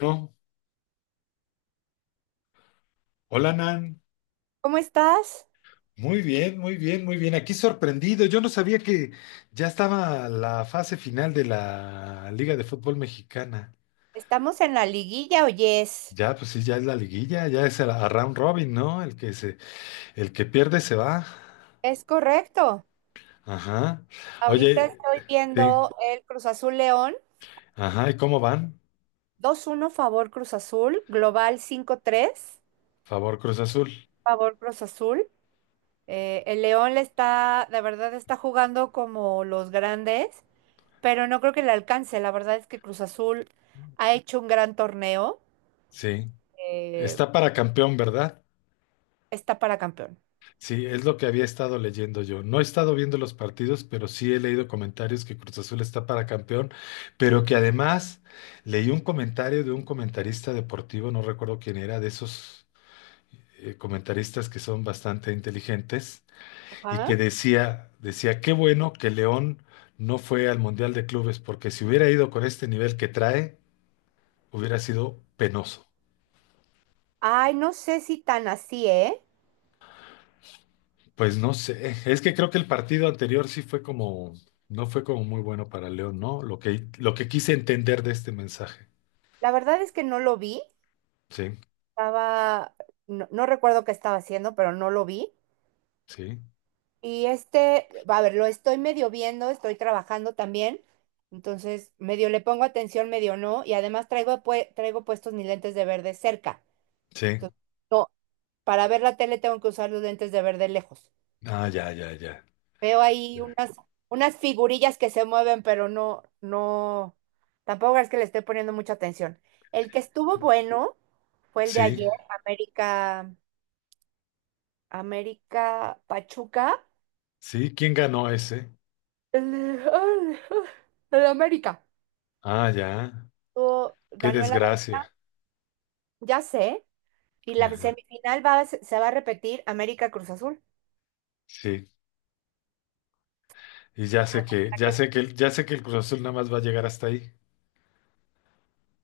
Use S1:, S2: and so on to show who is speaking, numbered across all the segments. S1: No. Hola, Nan.
S2: ¿Cómo estás?
S1: Muy bien, muy bien, muy bien. Aquí sorprendido. Yo no sabía que ya estaba la fase final de la Liga de Fútbol Mexicana.
S2: Estamos en la liguilla, oyes.
S1: Ya, pues sí, ya es la liguilla, a round robin, ¿no? El que pierde se va.
S2: Es correcto.
S1: Ajá.
S2: Ahorita
S1: Oye,
S2: estoy
S1: sí.
S2: viendo el Cruz Azul León.
S1: Ajá, ¿y cómo van?
S2: 2-1, favor Cruz Azul. Global 5-3,
S1: Favor Cruz Azul.
S2: favor Cruz Azul. El León le está, la verdad, está jugando como los grandes, pero no creo que le alcance. La verdad es que Cruz Azul ha hecho un gran torneo.
S1: Sí.
S2: Eh,
S1: Está para campeón, ¿verdad?
S2: Está para campeón.
S1: Sí, es lo que había estado leyendo yo. No he estado viendo los partidos, pero sí he leído comentarios que Cruz Azul está para campeón, pero que además leí un comentario de un comentarista deportivo, no recuerdo quién era, de esos comentaristas que son bastante inteligentes y
S2: Ajá.
S1: que decía, qué bueno que León no fue al Mundial de Clubes, porque si hubiera ido con este nivel que trae, hubiera sido penoso.
S2: Ay, no sé si tan así, ¿eh?
S1: Pues no sé, es que creo que el partido anterior sí fue como, no fue como muy bueno para León, ¿no? Lo que quise entender de este mensaje.
S2: La verdad es que no lo vi.
S1: Sí,
S2: Estaba, no, recuerdo qué estaba haciendo, pero no lo vi.
S1: sí,
S2: Y este, a ver, lo estoy medio viendo, estoy trabajando también. Entonces, medio le pongo atención, medio no. Y además traigo, traigo puestos mis lentes de ver de cerca.
S1: sí.
S2: Entonces, no, para ver la tele tengo que usar los lentes de ver de lejos.
S1: Ah, ya, ya, ya.
S2: Veo ahí
S1: Ya.
S2: unas, unas figurillas que se mueven, pero no, no, tampoco es que le esté poniendo mucha atención. El que estuvo bueno fue el de
S1: Sí,
S2: ayer, América. América Pachuca.
S1: sí, ¿quién ganó ese?
S2: El, ay, El América.
S1: Ah, ya. Qué
S2: Ganó el América,
S1: desgracia.
S2: ya sé. Y la
S1: Ajá.
S2: semifinal va, a se se va a repetir América Cruz Azul.
S1: Sí. Y ya sé que, ya sé que, ya sé que el Cruz Azul nada más va a llegar hasta ahí.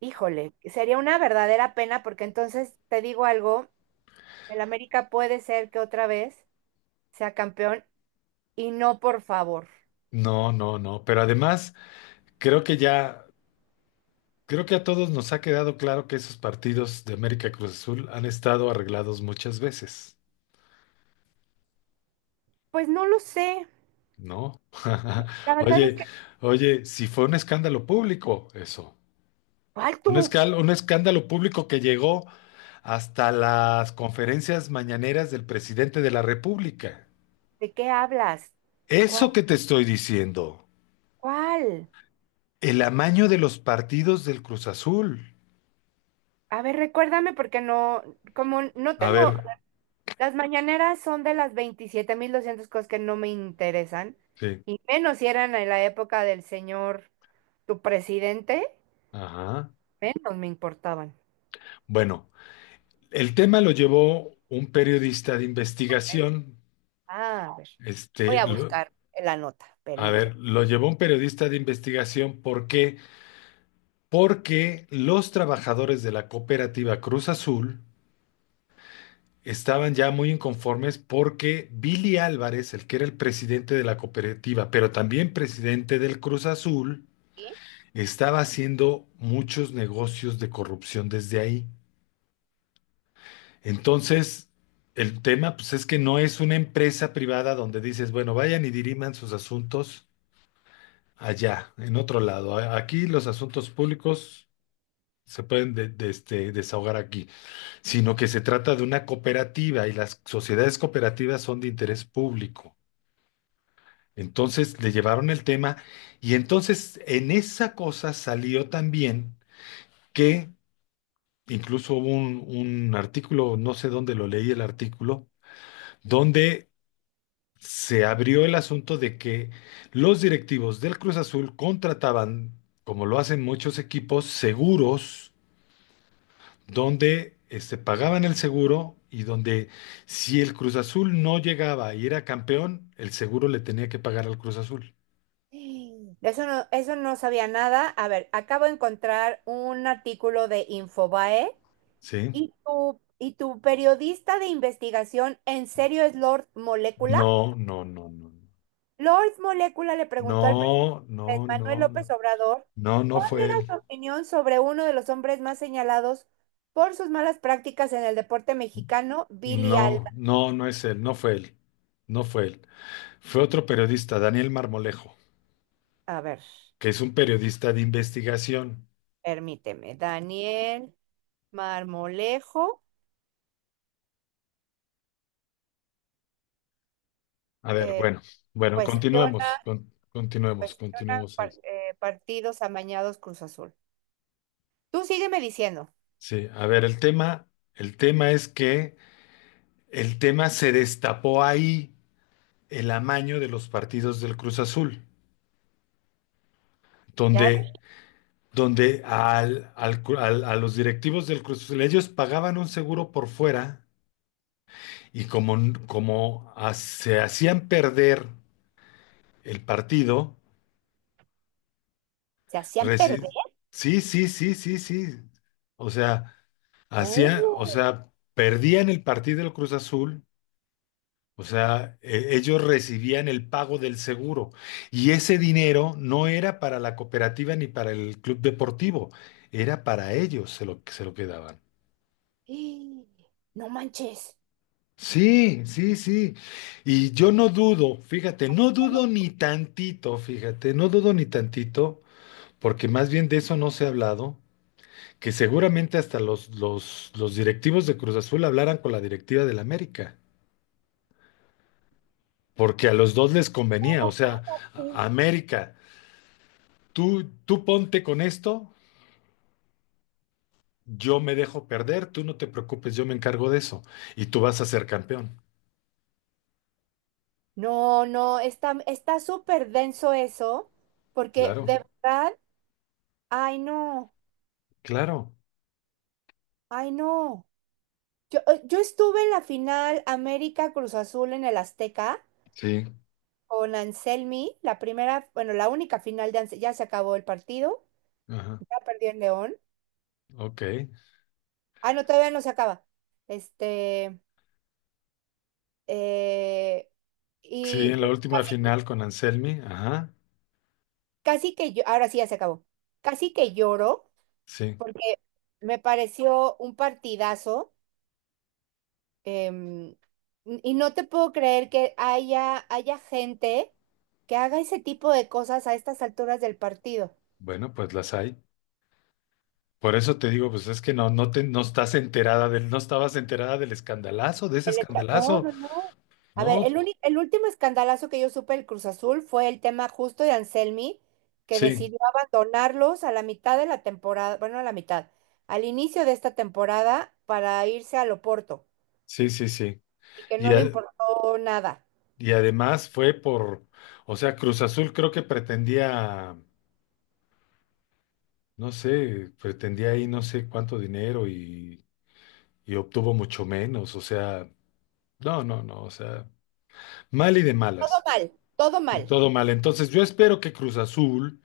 S2: Híjole, sería una verdadera pena porque entonces te digo algo, el América puede ser que otra vez sea campeón y no, por favor.
S1: No, no, no. Pero además, creo que ya. Creo que a todos nos ha quedado claro que esos partidos de América Cruz Azul han estado arreglados muchas veces,
S2: Pues no lo sé.
S1: ¿no?
S2: La verdad es
S1: Oye,
S2: que,
S1: oye, si fue un escándalo público eso,
S2: ¿cuál tú?
S1: un escándalo público que llegó hasta las conferencias mañaneras del presidente de la República.
S2: ¿De qué hablas? ¿Cuál?
S1: Eso que te estoy diciendo,
S2: ¿Cuál?
S1: el amaño de los partidos del Cruz Azul.
S2: A ver, recuérdame porque no, como no
S1: A
S2: tengo.
S1: ver,
S2: Las mañaneras son de las 27.200 cosas que no me interesan,
S1: sí,
S2: y menos si eran en la época del señor, tu presidente,
S1: ajá.
S2: menos me importaban.
S1: Bueno. El tema lo llevó un periodista de investigación.
S2: A ver, voy
S1: Este,
S2: a
S1: lo-
S2: buscar la nota,
S1: a ver,
S2: permíteme.
S1: lo llevó un periodista de investigación. ¿Por qué? Porque los trabajadores de la cooperativa Cruz Azul estaban ya muy inconformes porque Billy Álvarez, el que era el presidente de la cooperativa, pero también presidente del Cruz Azul,
S2: ¿Sí?
S1: estaba haciendo muchos negocios de corrupción desde ahí. Entonces, el tema, pues es que no es una empresa privada donde dices, bueno, vayan y diriman sus asuntos allá, en otro lado. Aquí los asuntos públicos se pueden desahogar aquí, sino que se trata de una cooperativa y las sociedades cooperativas son de interés público. Entonces le llevaron el tema y entonces en esa cosa salió también que incluso hubo un artículo, no sé dónde lo leí el artículo, donde se abrió el asunto de que los directivos del Cruz Azul contrataban, como lo hacen muchos equipos, seguros donde pagaban el seguro y donde si el Cruz Azul no llegaba y era campeón, el seguro le tenía que pagar al Cruz Azul.
S2: De eso no, eso no sabía nada. A ver, acabo de encontrar un artículo de Infobae
S1: ¿Sí?
S2: y tu periodista de investigación, ¿en serio es Lord Molécula?
S1: No, no, no, no,
S2: Lord Molécula le preguntó al
S1: no,
S2: presidente
S1: no,
S2: Manuel
S1: no, no,
S2: López Obrador
S1: no, no
S2: cuál
S1: fue
S2: era
S1: él.
S2: su opinión sobre uno de los hombres más señalados por sus malas prácticas en el deporte mexicano, Billy
S1: No,
S2: Alba.
S1: no, no es él, no fue él, no fue él. Fue otro periodista, Daniel Marmolejo.
S2: A ver,
S1: Que es un periodista de investigación.
S2: permíteme. Daniel Marmolejo,
S1: A ver,
S2: eh,
S1: bueno, bueno,
S2: cuestiona,
S1: continuemos, continuemos,
S2: cuestiona
S1: continuemos ahí.
S2: partidos amañados Cruz Azul. Tú sígueme diciendo.
S1: Sí, a ver, el tema es que el tema se destapó ahí el amaño de los partidos del Cruz Azul,
S2: Ya ves,
S1: donde, donde a los directivos del Cruz Azul, ellos pagaban un seguro por fuera y se hacían perder el partido.
S2: se hacían perder.
S1: Resi- sí, sí, sí, sí, sí. O sea, hacía, o
S2: Oh,
S1: sea, perdían el partido del Cruz Azul, o sea, ellos recibían el pago del seguro y ese dinero no era para la cooperativa ni para el club deportivo, era para ellos se lo quedaban.
S2: ¡ih! No manches.
S1: Sí, sí, sí. Y yo no dudo, fíjate, no dudo ni tantito, fíjate, no dudo ni tantito, porque más bien de eso no se ha hablado que seguramente hasta los directivos de Cruz Azul hablaran con la directiva del América, porque a los dos les convenía, o sea, América, tú ponte con esto, yo me dejo perder, tú no te preocupes, yo me encargo de eso, y tú vas a ser campeón.
S2: No, no, está, está súper denso eso, porque
S1: Claro,
S2: de verdad, ay no,
S1: claro.
S2: ay no. Yo estuve en la final América Cruz Azul en el Azteca
S1: Sí.
S2: con Anselmi, la primera, bueno, la única final de Anselmi, ya se acabó el partido,
S1: Ajá,
S2: ya perdió en León.
S1: ok.
S2: Ah, no, todavía no se acaba. Este, eh,
S1: Sí,
S2: y
S1: en la última
S2: casi,
S1: final con Anselmi, ajá,
S2: casi que yo, ahora sí ya se acabó, casi que lloro,
S1: sí.
S2: me pareció un partidazo. Em, y no te puedo creer que haya, haya gente que haga ese tipo de cosas a estas alturas del partido.
S1: Bueno, pues las hay. Por eso te digo, pues es que no estás enterada del, no estabas enterada del escandalazo, de ese
S2: No,
S1: escandalazo.
S2: no, no. A ver,
S1: No,
S2: el último escandalazo que yo supe del Cruz Azul fue el tema justo de Anselmi, que
S1: sí,
S2: decidió abandonarlos a la mitad de la temporada, bueno, a la mitad, al inicio de esta temporada para irse al Oporto
S1: sí, sí, sí.
S2: y que no
S1: Y,
S2: le
S1: a-
S2: importó nada.
S1: y además fue por, o sea, Cruz Azul creo que pretendía, no sé, pretendía ahí no sé cuánto dinero y obtuvo mucho menos. O sea, no, no, no, o sea, mal y de
S2: Todo
S1: malas.
S2: mal, todo
S1: Y
S2: mal.
S1: todo mal. Entonces yo espero que Cruz Azul,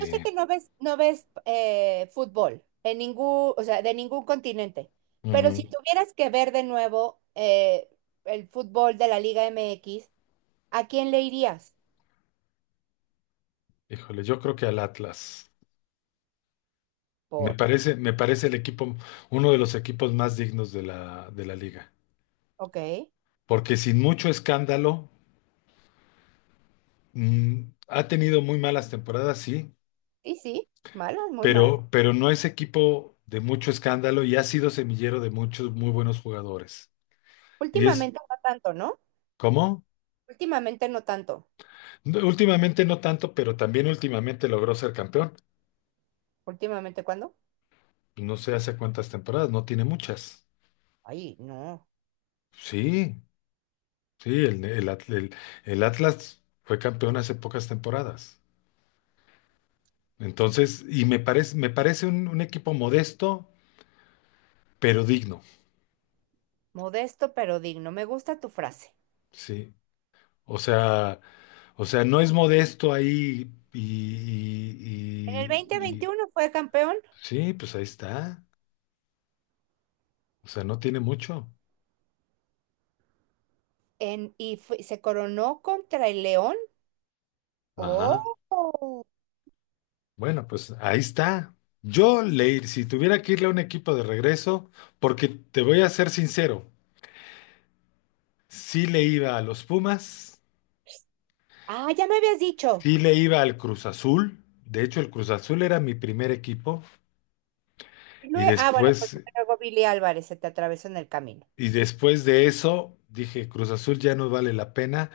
S2: Yo sé que no ves, no ves fútbol en ningún, o sea, de ningún continente, pero si
S1: ujú,
S2: tuvieras que ver de nuevo el fútbol de la Liga MX, ¿a quién le irías?
S1: híjole, yo creo que al Atlas.
S2: Por,
S1: Me parece el equipo, uno de los equipos más dignos de la liga.
S2: ok,
S1: Porque sin mucho escándalo. Mm, ha tenido muy malas temporadas, sí,
S2: sí, sí, mala muy mala.
S1: pero no es equipo de mucho escándalo y ha sido semillero de muchos muy buenos jugadores. Y es,
S2: Últimamente no tanto, ¿no?
S1: ¿cómo?
S2: Últimamente no tanto.
S1: No, últimamente no tanto, pero también últimamente logró ser campeón.
S2: Últimamente, ¿cuándo?
S1: No sé hace cuántas temporadas, no tiene muchas.
S2: Ay, no.
S1: Sí, sí, el Atlas fue campeón hace pocas temporadas. Entonces, y me parece un equipo modesto, pero digno.
S2: Modesto pero digno. Me gusta tu frase.
S1: Sí, o sea, o sea, no es modesto ahí
S2: En el dos mil
S1: y-
S2: veintiuno fue campeón
S1: sí, pues ahí está. O sea, no tiene mucho.
S2: en, se coronó contra el León.
S1: Ajá.
S2: Oh.
S1: Bueno, pues ahí está. Si tuviera que irle a un equipo de regreso, porque te voy a ser sincero, sí le iba a los Pumas,
S2: Ah, ya me habías dicho.
S1: sí le iba al Cruz Azul. De hecho, el Cruz Azul era mi primer equipo y
S2: Ah, bueno, pues luego Billy Álvarez se te atravesó en el camino.
S1: después de eso dije, Cruz Azul ya no vale la pena.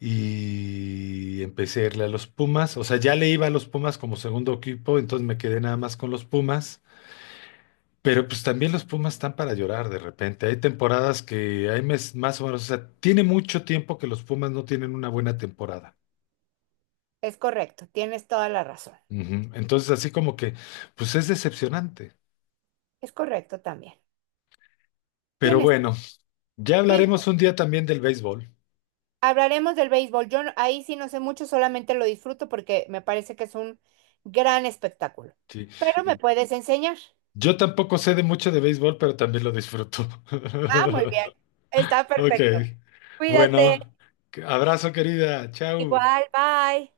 S1: Y empecé a irle a los Pumas. O sea, ya le iba a los Pumas como segundo equipo, entonces me quedé nada más con los Pumas. Pero pues también los Pumas están para llorar de repente. Hay temporadas que más o menos, o sea, tiene mucho tiempo que los Pumas no tienen una buena temporada.
S2: Es correcto, tienes toda la razón.
S1: Ujú. Entonces, así como que, pues es decepcionante.
S2: Es correcto también.
S1: Pero
S2: Tienes toda-
S1: bueno, ya
S2: Sí,
S1: hablaremos un día también del béisbol.
S2: hablaremos del béisbol. Yo no- Ahí sí no sé mucho, solamente lo disfruto porque me parece que es un gran espectáculo.
S1: Sí.
S2: Pero me puedes enseñar.
S1: Yo tampoco sé de mucho de béisbol, pero también lo disfruto.
S2: Ah, muy bien. Está
S1: Ok.
S2: perfecto. Cuídate.
S1: Bueno, abrazo querida. Chau.
S2: Igual, bye.